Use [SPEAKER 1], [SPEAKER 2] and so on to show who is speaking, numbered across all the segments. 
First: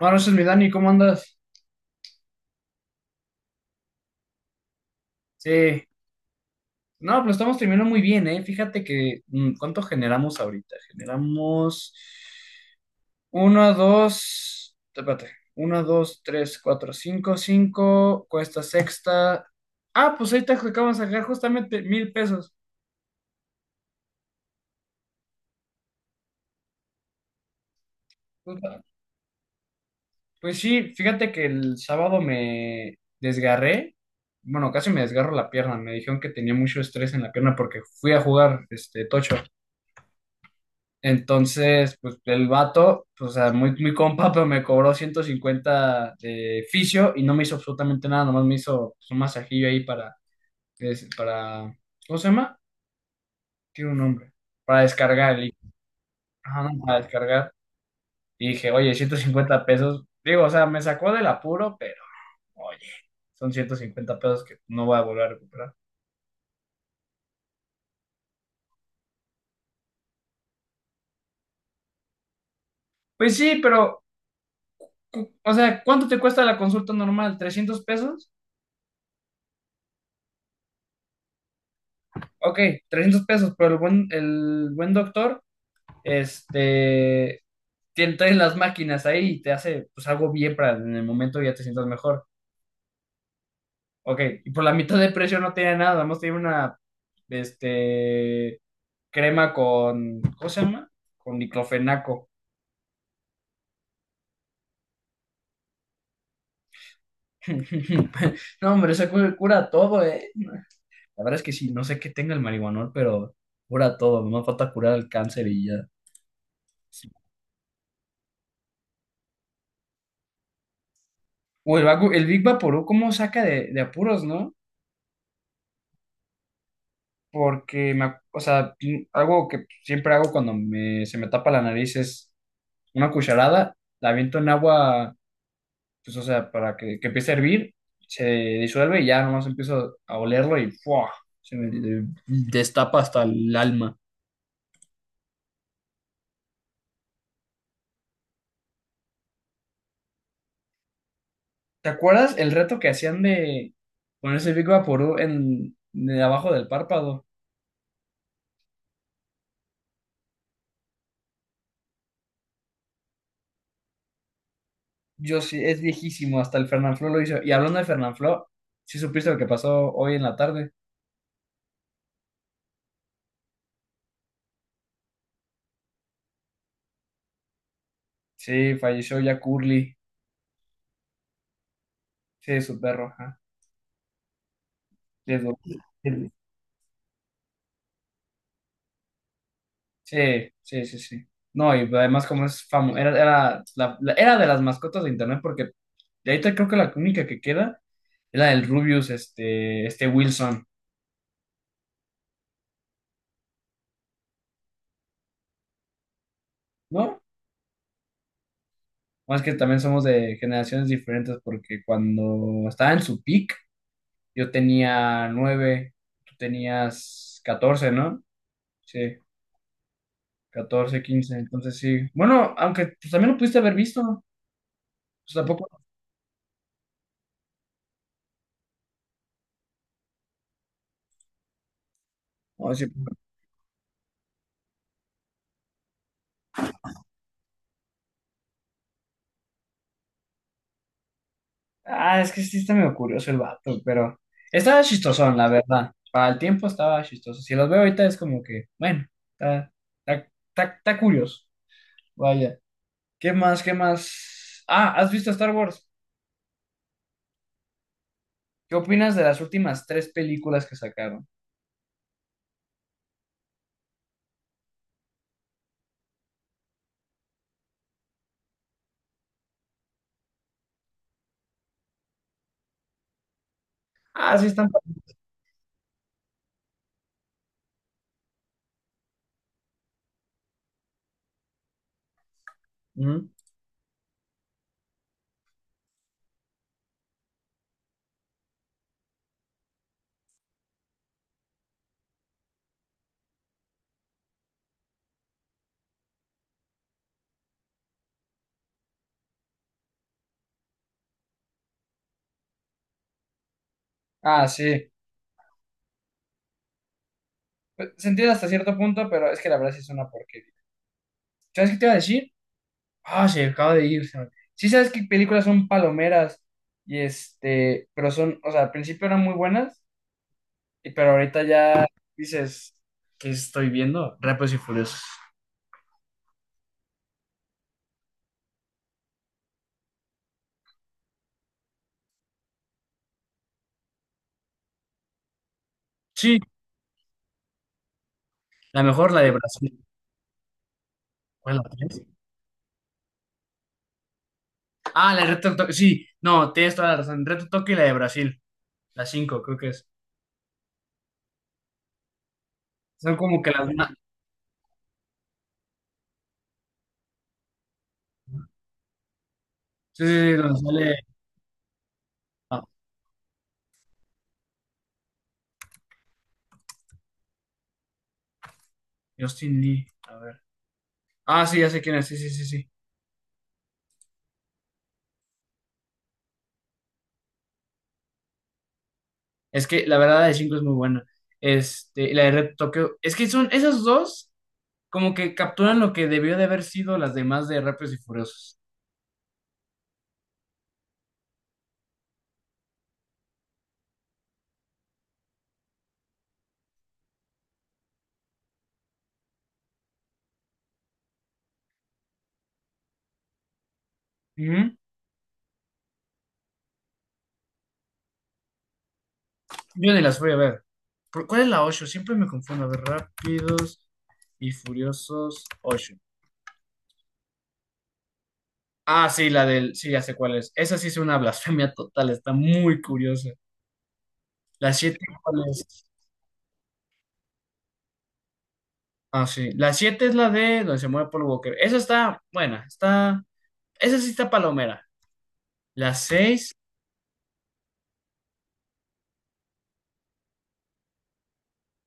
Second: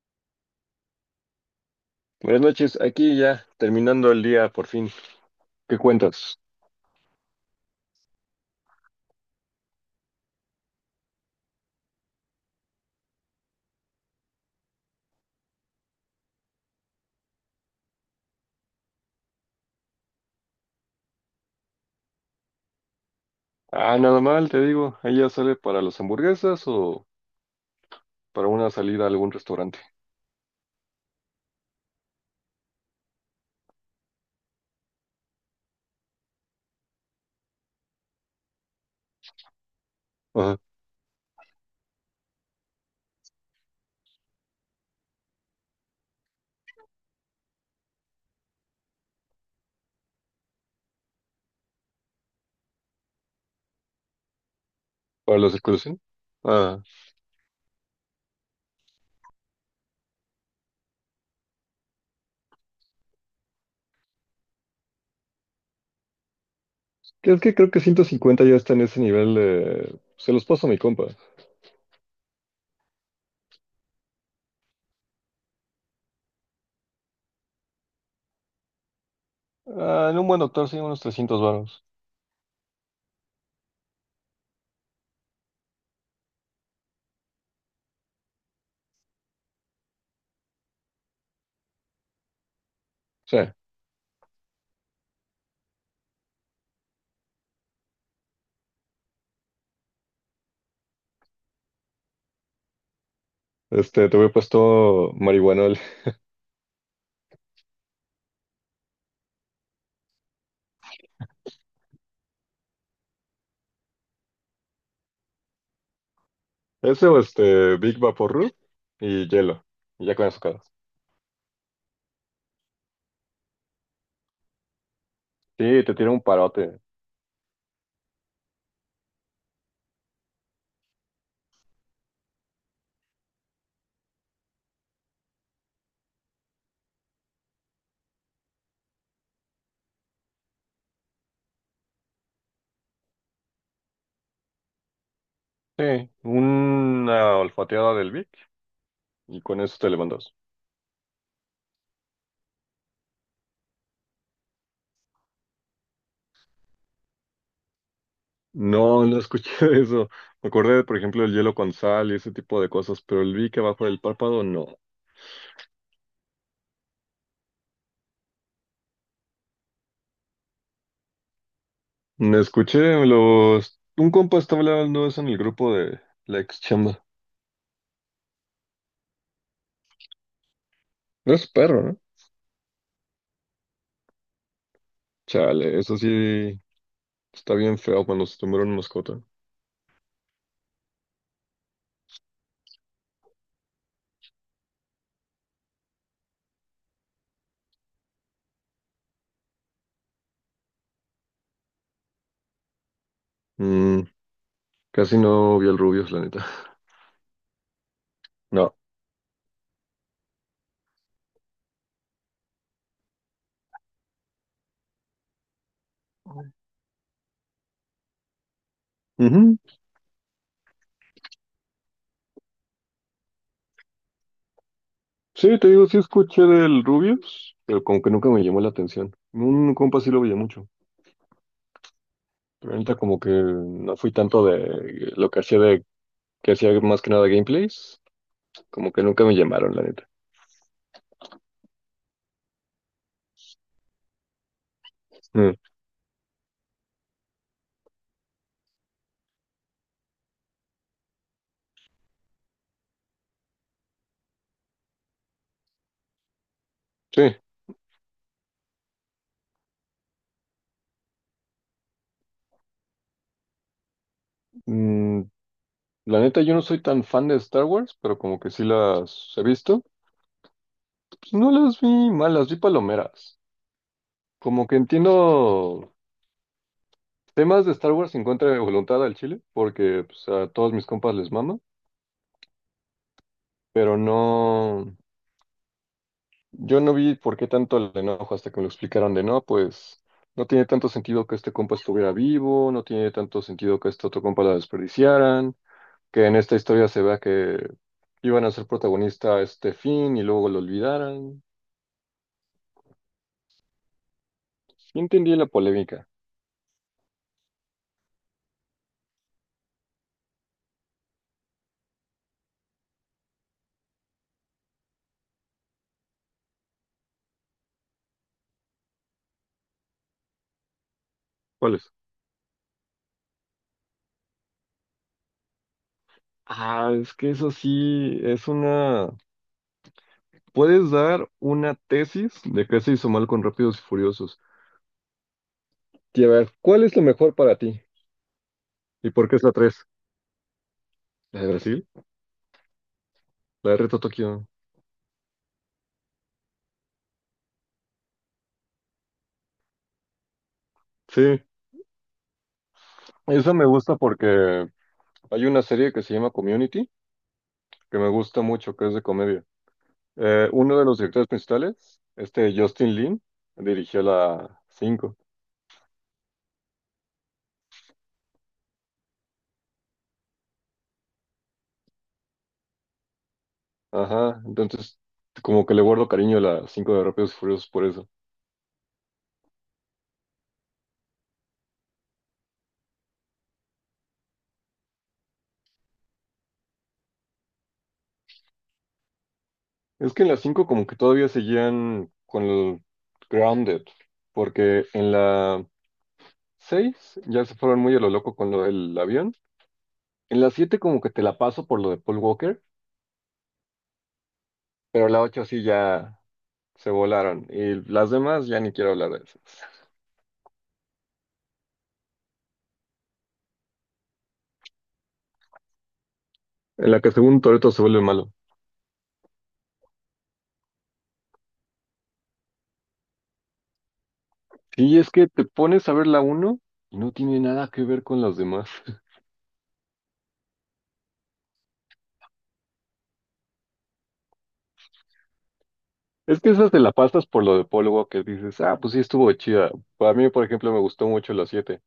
[SPEAKER 1] Buenas noches, mi Dani, ¿cómo andas?
[SPEAKER 2] Buenas noches, aquí ya terminando el día por fin. ¿Qué
[SPEAKER 1] Sí.
[SPEAKER 2] cuentas?
[SPEAKER 1] No, pero estamos terminando muy bien, ¿eh? Fíjate que, ¿cuánto generamos ahorita? Generamos uno 2 espérate, 1, 2 3 4 5 5 cuesta sexta. Ah, pues ahorita acabamos de sacar justamente $1,000.
[SPEAKER 2] Ah, nada mal, te digo. ¿Ella sale para las hamburguesas o para
[SPEAKER 1] Pues
[SPEAKER 2] una salida a algún restaurante?
[SPEAKER 1] pues sí, fíjate que el sábado me desgarré, bueno, casi me desgarro la pierna, me dijeron que tenía mucho estrés en la pierna porque fui a jugar, tocho.
[SPEAKER 2] Ajá.
[SPEAKER 1] Entonces, pues el vato, pues, o sea, muy, muy compa, pero me cobró 150 de fisio y no me hizo absolutamente nada, nomás me hizo pues un masajillo ahí para, para, ¿cómo se llama? Tiene un nombre, para descargar
[SPEAKER 2] ¿Para la
[SPEAKER 1] el
[SPEAKER 2] circulación?
[SPEAKER 1] ajá,
[SPEAKER 2] Ah.
[SPEAKER 1] no, para descargar. Y dije, oye, $150, digo, o sea, me sacó del apuro, pero, oye, son $150 que no voy a volver a recuperar.
[SPEAKER 2] Es que creo que 150 ya está en ese nivel de. Se los paso a mi compa.
[SPEAKER 1] Pues sí, pero, o sea, ¿cuánto te cuesta la consulta normal? ¿$300?
[SPEAKER 2] Ah, en un buen doctor sí, unos 300 varos.
[SPEAKER 1] Ok, $300, pero el buen doctor. Este, Traes las máquinas ahí y te hace pues algo bien para en el momento ya te sientas mejor.
[SPEAKER 2] Sí.
[SPEAKER 1] Ok, y por la mitad de precio no tiene nada, más tiene una, este, crema con, ¿cómo se llama? Con diclofenaco.
[SPEAKER 2] Te voy puesto marihuanol.
[SPEAKER 1] No, hombre, eso cura todo, ¿eh? La verdad es que sí, no sé qué tenga el marihuanol, pero cura todo, nomás falta curar el cáncer y ya.
[SPEAKER 2] Ese o este, Big Vaporub y hielo. Y ya con eso acabas.
[SPEAKER 1] O el, el Big Vaporú, ¿cómo saca de apuros, no?
[SPEAKER 2] Sí, te tira un parote.
[SPEAKER 1] Porque me, o sea, algo que siempre hago cuando me, se me tapa la nariz es una cucharada, la aviento en agua, pues o sea, para que empiece a hervir, se disuelve y ya nomás empiezo a olerlo y ¡fua! Se me destapa hasta el alma.
[SPEAKER 2] Sí, una olfateada del Vic y con eso te levantas.
[SPEAKER 1] ¿Te acuerdas el reto que hacían de ponerse Big Vaporú en, de abajo del párpado?
[SPEAKER 2] No, no escuché de eso. Me acordé, por ejemplo, del hielo con sal y ese tipo de cosas, pero el Vic abajo del párpado, no.
[SPEAKER 1] Yo sí, es viejísimo, hasta el Fernanfloo lo hizo. Y hablando de Fernanfloo, ¿sí supiste lo que pasó hoy en la tarde?
[SPEAKER 2] No escuché los. Un compa estaba hablando de eso en el grupo de la ex chamba.
[SPEAKER 1] Sí, falleció ya Curly.
[SPEAKER 2] No es perro, ¿no?
[SPEAKER 1] Sí, su perro, ajá. Les gu-
[SPEAKER 2] Chale, eso sí está bien feo cuando se tomaron mascota.
[SPEAKER 1] Sí, sí, sí, sí. No, y además como es famoso, era, era, era de las mascotas de internet porque de ahorita creo que la única que queda es la del Rubius, este Wilson,
[SPEAKER 2] Mm, Casi no vi al Rubius, la neta.
[SPEAKER 1] ¿no?
[SPEAKER 2] No.
[SPEAKER 1] Más que también somos de generaciones diferentes porque cuando estaba en su peak yo tenía 9, tú tenías 14, ¿no? Sí,
[SPEAKER 2] Ujú.
[SPEAKER 1] 14, 15, entonces sí. Bueno, aunque pues, también lo pudiste haber visto, pues
[SPEAKER 2] Sí, te
[SPEAKER 1] tampoco.
[SPEAKER 2] digo, sí escuché del Rubius, pero como que nunca me llamó la atención. Un compa sí lo veía mucho. Pero
[SPEAKER 1] No, sí.
[SPEAKER 2] ahorita como que no fui tanto de lo que hacía de que hacía más que nada gameplays, como que nunca me llamaron, la neta.
[SPEAKER 1] Ah, es que sí está medio curioso el vato, pero estaba chistosón, la
[SPEAKER 2] Mm.
[SPEAKER 1] verdad. Para el tiempo estaba chistoso. Si los veo ahorita es como que, bueno, está, está, está, está curioso. Vaya. ¿Qué más? ¿Qué más? Ah, ¿has visto Star Wars?
[SPEAKER 2] Sí.
[SPEAKER 1] ¿Qué opinas de las últimas tres películas que sacaron?
[SPEAKER 2] Mm, la neta yo no soy tan fan de Star Wars, pero como que sí las he visto. Pues no las vi malas, vi palomeras.
[SPEAKER 1] Ah, sí,
[SPEAKER 2] Como
[SPEAKER 1] están.
[SPEAKER 2] que entiendo temas de Star Wars en contra de voluntad al chile, porque pues, a todos mis compas les mama,
[SPEAKER 1] Ujú.
[SPEAKER 2] pero no. Yo no vi por qué tanto el enojo hasta que me lo explicaron de no, pues no tiene tanto sentido que este compa estuviera vivo, no tiene tanto sentido que este otro compa la desperdiciaran, que en esta historia se vea que iban a ser protagonista a este fin y luego lo olvidaran.
[SPEAKER 1] Ah, sí.
[SPEAKER 2] Sí entendí la polémica.
[SPEAKER 1] Pues se entiende hasta cierto punto, pero es que la verdad sí es una porquería. ¿Sabes qué te iba a decir? Ah, se acaba de ir. Sí, sabes que películas son palomeras pero son, o sea, al principio eran muy buenas. Y pero ahorita
[SPEAKER 2] ¿Cuál
[SPEAKER 1] ya
[SPEAKER 2] es?
[SPEAKER 1] dices, ¿qué estoy viendo? Rápidos y Furiosos.
[SPEAKER 2] Ah, es que eso sí es una. Puedes dar una tesis de qué se hizo mal con Rápidos y Furiosos. Y a
[SPEAKER 1] Sí,
[SPEAKER 2] ver, ¿cuál es lo mejor para ti?
[SPEAKER 1] la mejor
[SPEAKER 2] ¿Y
[SPEAKER 1] la
[SPEAKER 2] por
[SPEAKER 1] de
[SPEAKER 2] qué es la
[SPEAKER 1] Brasil.
[SPEAKER 2] 3? ¿La de
[SPEAKER 1] ¿Cuál es la
[SPEAKER 2] Brasil?
[SPEAKER 1] tres?
[SPEAKER 2] ¿La de Reto Tokio?
[SPEAKER 1] Ah, la de Reto Tokio. Sí, no, tienes toda la razón. Reto Tokio y la de Brasil. La cinco, creo que es.
[SPEAKER 2] Sí.
[SPEAKER 1] Son como que
[SPEAKER 2] Eso me
[SPEAKER 1] las más.
[SPEAKER 2] gusta porque hay una serie que se llama Community, que me gusta mucho, que es de comedia.
[SPEAKER 1] Sí, sí, sí, donde
[SPEAKER 2] Uno de
[SPEAKER 1] sale
[SPEAKER 2] los directores principales,
[SPEAKER 1] ah,
[SPEAKER 2] Justin Lin, dirigió la 5.
[SPEAKER 1] Justin Lee. A ver. Ah, sí, ya sé quién es. Sí, sí, sí, sí.
[SPEAKER 2] Ajá, entonces como que le guardo cariño a la 5 de Rápidos y Furiosos por eso.
[SPEAKER 1] Es que la verdad la de cinco es muy buena. Y la de Reto Tokio. Es que son esas dos como que capturan lo que debió de haber sido las demás de Rápidos y Furiosos.
[SPEAKER 2] Es que en la 5 como que todavía seguían con el Grounded, porque en la 6 ya se fueron muy a lo loco con lo del avión. En la 7 como que te la paso por lo de Paul Walker, pero la 8 sí ya se volaron. Y las demás ya ni quiero hablar de esas.
[SPEAKER 1] Yo ni las voy a ver. ¿Cuál es la 8? Siempre me confundo. A ver, Rápidos y Furiosos 8.
[SPEAKER 2] En la que según Toretto se vuelve malo.
[SPEAKER 1] Ah, sí, la del... Sí, ya sé cuál es. Esa sí es una blasfemia total. Está muy curiosa. La siete,
[SPEAKER 2] Sí, es que te
[SPEAKER 1] ¿cuál es?
[SPEAKER 2] pones a ver la uno y no tiene nada que ver con las demás.
[SPEAKER 1] Ah, sí. La 7 es la de donde se muere Paul Walker. Esa está buena. Está... Esa sí está palomera. La
[SPEAKER 2] Es que
[SPEAKER 1] 6.
[SPEAKER 2] esas te la pasas por lo de Paul Walker. Dices, ah, pues sí estuvo chida. Para mí, por ejemplo, me gustó mucho la siete.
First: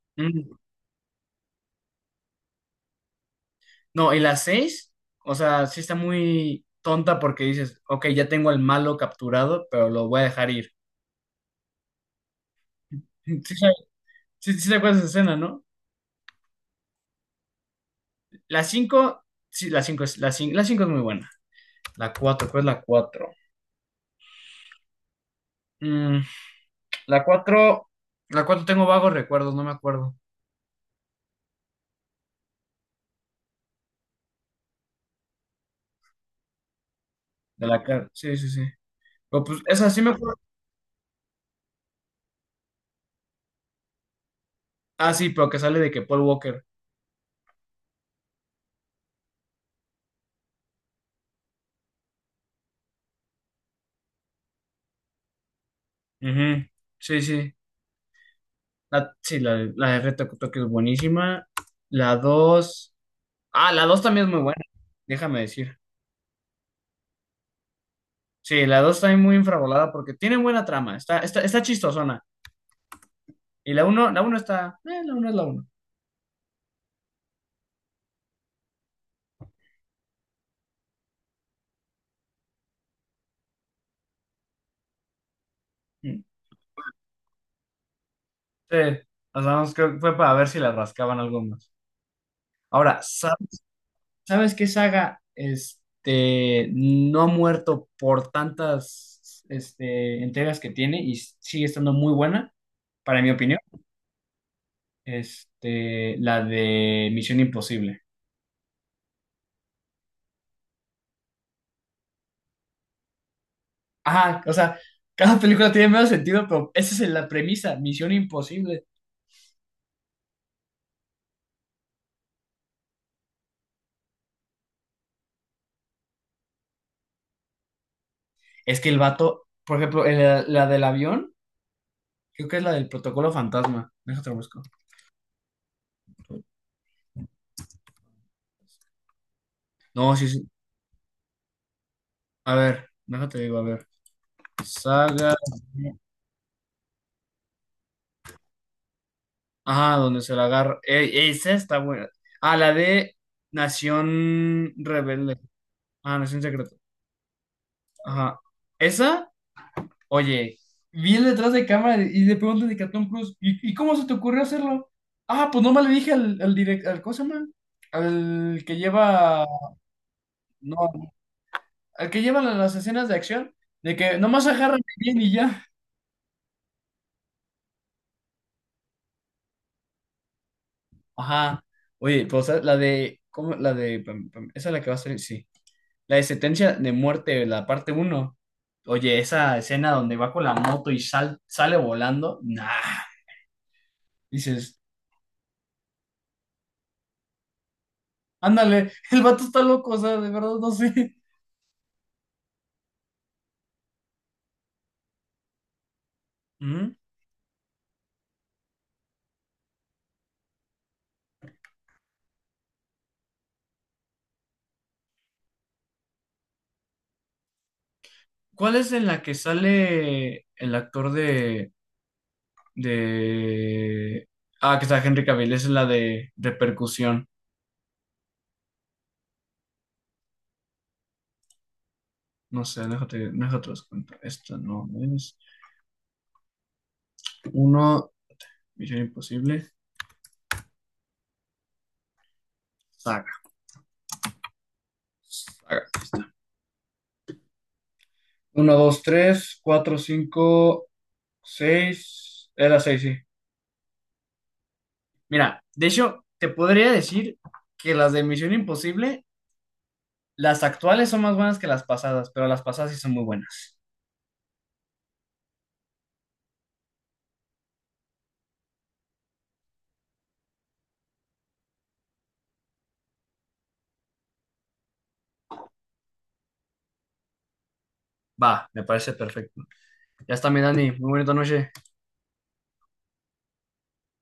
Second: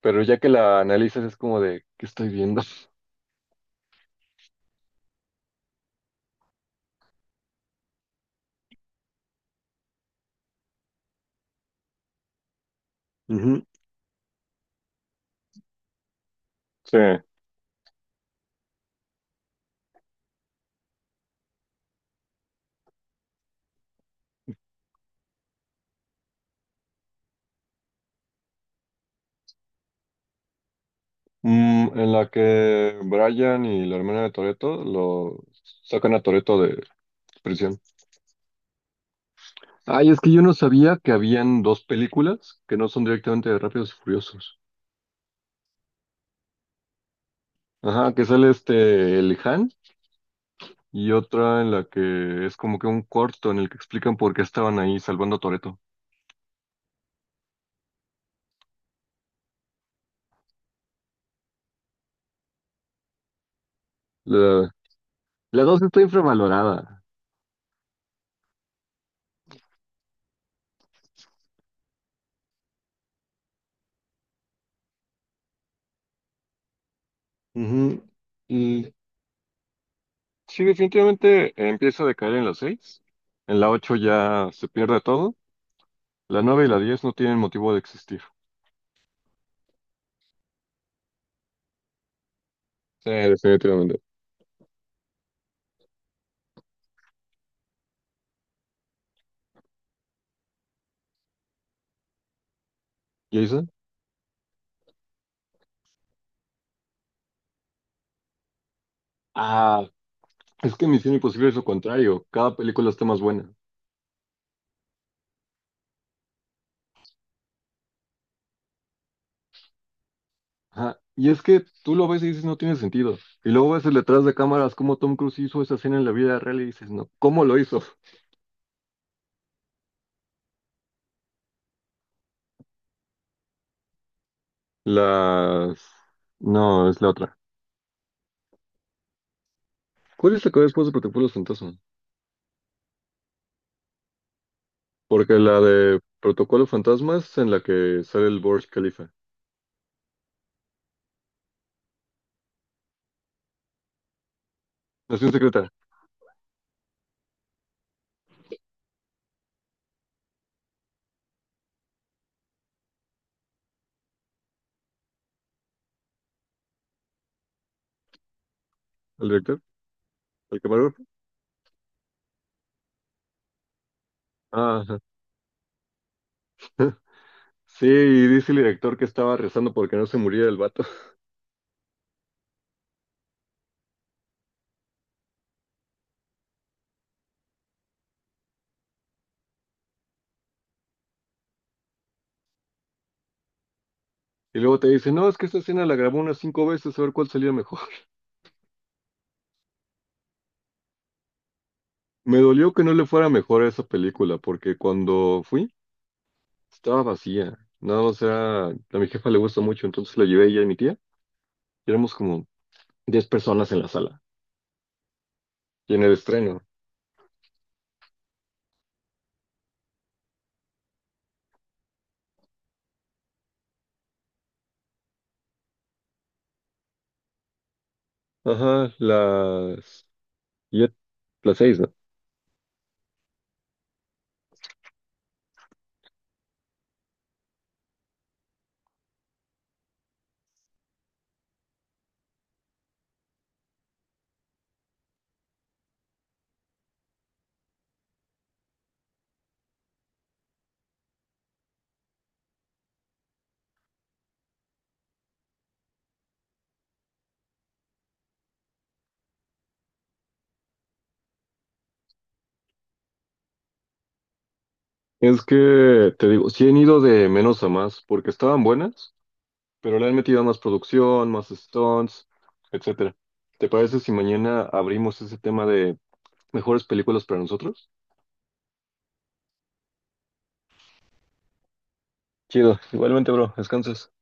[SPEAKER 2] Pero ya que
[SPEAKER 1] mm,
[SPEAKER 2] la analizas es como de, ¿qué estoy viendo?
[SPEAKER 1] No, y la 6. O sea, sí está muy tonta porque dices, ok, ya tengo al malo capturado, pero lo voy a dejar ir. Sí, sí,
[SPEAKER 2] Ujú.
[SPEAKER 1] sí, sí te acuerdas de esa escena, ¿no?
[SPEAKER 2] Sí.
[SPEAKER 1] La 5 sí, la 5 es, la 5, la 5 es muy buena. La cuatro, ¿cuál es la 4? la 4 la 4 tengo vagos recuerdos, no me acuerdo.
[SPEAKER 2] En la que Brian y la hermana de Toretto lo sacan a Toretto de
[SPEAKER 1] De
[SPEAKER 2] prisión.
[SPEAKER 1] la cara, sí, sí, sí. Pero pues esa sí
[SPEAKER 2] Ay,
[SPEAKER 1] me
[SPEAKER 2] es que
[SPEAKER 1] acuerdo.
[SPEAKER 2] yo no sabía que habían dos películas que no son directamente de Rápidos y Furiosos.
[SPEAKER 1] Ah, sí, pero que sale de que Paul Walker.
[SPEAKER 2] Ajá, que sale el Han, y otra en la que es como que un corto en el que explican por qué estaban ahí salvando a Toretto.
[SPEAKER 1] Ujú, sí, sí. La, sí, la de Reto Tokio es buenísima. La 2 ah, la 2 también es muy buena,
[SPEAKER 2] La,
[SPEAKER 1] déjame
[SPEAKER 2] la
[SPEAKER 1] decir.
[SPEAKER 2] dos está infravalorada.
[SPEAKER 1] Sí, la 2 también muy infravolada porque tiene buena trama, está, está, está chistosona. Y la uno está, la uno es la uno.
[SPEAKER 2] Ujú. Y sí, definitivamente empieza a decaer en la seis. En la ocho ya se pierde todo.
[SPEAKER 1] Mm.
[SPEAKER 2] La nueve y la 10 no tienen motivo de existir.
[SPEAKER 1] Sí, o sea, vamos, creo que fue para ver si le rascaban algo más. Ahora,
[SPEAKER 2] Sí, definitivamente.
[SPEAKER 1] ¿sabes qué saga no ha muerto por tantas entregas que tiene y sigue estando muy buena, para mi
[SPEAKER 2] ¿Y
[SPEAKER 1] opinión?
[SPEAKER 2] Jason?
[SPEAKER 1] La de Misión Imposible.
[SPEAKER 2] Ah, es que Misión Imposible es lo contrario. Cada película está más buena.
[SPEAKER 1] Ajá, o sea, cada película tiene menos sentido, pero esa es la premisa, Misión Imposible.
[SPEAKER 2] Ajá. Y es que tú lo ves y dices, no tiene sentido. Y luego ves el detrás de cámaras cómo Tom Cruise hizo esa escena en la vida real y dices, no, ¿cómo lo hizo?
[SPEAKER 1] Es que el vato, por ejemplo, la del avión, creo que es la del protocolo fantasma. Déjate lo busco.
[SPEAKER 2] Las. No, es la otra.
[SPEAKER 1] No, sí,
[SPEAKER 2] ¿Cuál es
[SPEAKER 1] sí.
[SPEAKER 2] la que va después de Protocolo Fantasma?
[SPEAKER 1] A ver, déjate digo, a ver. Saga.
[SPEAKER 2] Porque la de Protocolo Fantasma es en la que sale el Burj Khalifa.
[SPEAKER 1] Ah, donde se la agarra. Esa está buena. Ah, la de Nación
[SPEAKER 2] Nación
[SPEAKER 1] Rebelde.
[SPEAKER 2] secreta.
[SPEAKER 1] Ah, Nación Secreta. Ajá. Esa, oye, vi el detrás de cámara y le preguntan de Catón Cruz, y cómo se te ocurrió hacerlo? Ah, pues nomás le dije al, al director, al, ¿cómo se llama? Al que
[SPEAKER 2] ¿El
[SPEAKER 1] lleva,
[SPEAKER 2] director? ¿El camarógrafo?
[SPEAKER 1] no, al que lleva las escenas de acción, de que nomás
[SPEAKER 2] Ah,
[SPEAKER 1] agárrame
[SPEAKER 2] ajá.
[SPEAKER 1] bien y ya.
[SPEAKER 2] Sí, y dice el director que estaba rezando porque no se muriera el vato.
[SPEAKER 1] Ajá. Oye, pues ¿sabes? La de, ¿cómo? La de, pam, pam, esa es la que va a salir, sí. La de sentencia de muerte, la parte uno. Oye, esa escena donde va con la moto y sale volando, nah.
[SPEAKER 2] Y
[SPEAKER 1] Dices,
[SPEAKER 2] luego te dice, no, es que esta escena la grabó unas 5 veces a ver cuál salía mejor.
[SPEAKER 1] ándale, el vato está loco, o sea, de verdad no sé.
[SPEAKER 2] Me dolió que no le fuera mejor a esa película, porque cuando fui,
[SPEAKER 1] ¿Mm?
[SPEAKER 2] estaba vacía. Nada más era, a mi jefa le gusta mucho, entonces la llevé ella y mi tía. Y éramos como 10 personas en la sala. Y en el estreno.
[SPEAKER 1] ¿Cuál es en la que sale el actor de... Ah, que está Henry Cavill, esa es la de repercusión.
[SPEAKER 2] Ajá, las siete- las seis, ¿no?
[SPEAKER 1] No sé, déjate, déjate los cuento. Esta no es. Uno, Misión Imposible. Haga. 1, 2, 3, 4, 5, 6. Era 6 sí. Mira, de hecho, te podría decir que las de Misión Imposible, las actuales son más buenas que las pasadas, pero las pasadas sí son muy buenas.
[SPEAKER 2] Es que, te digo, sí han ido de menos a más, porque estaban buenas, pero le han metido más producción, más stunts, etcétera. ¿Te parece si mañana abrimos ese tema de mejores películas para nosotros?
[SPEAKER 1] Va, me parece perfecto. Ya está, mi Dani. Muy bonita noche.
[SPEAKER 2] Chido, igualmente, bro, descansas.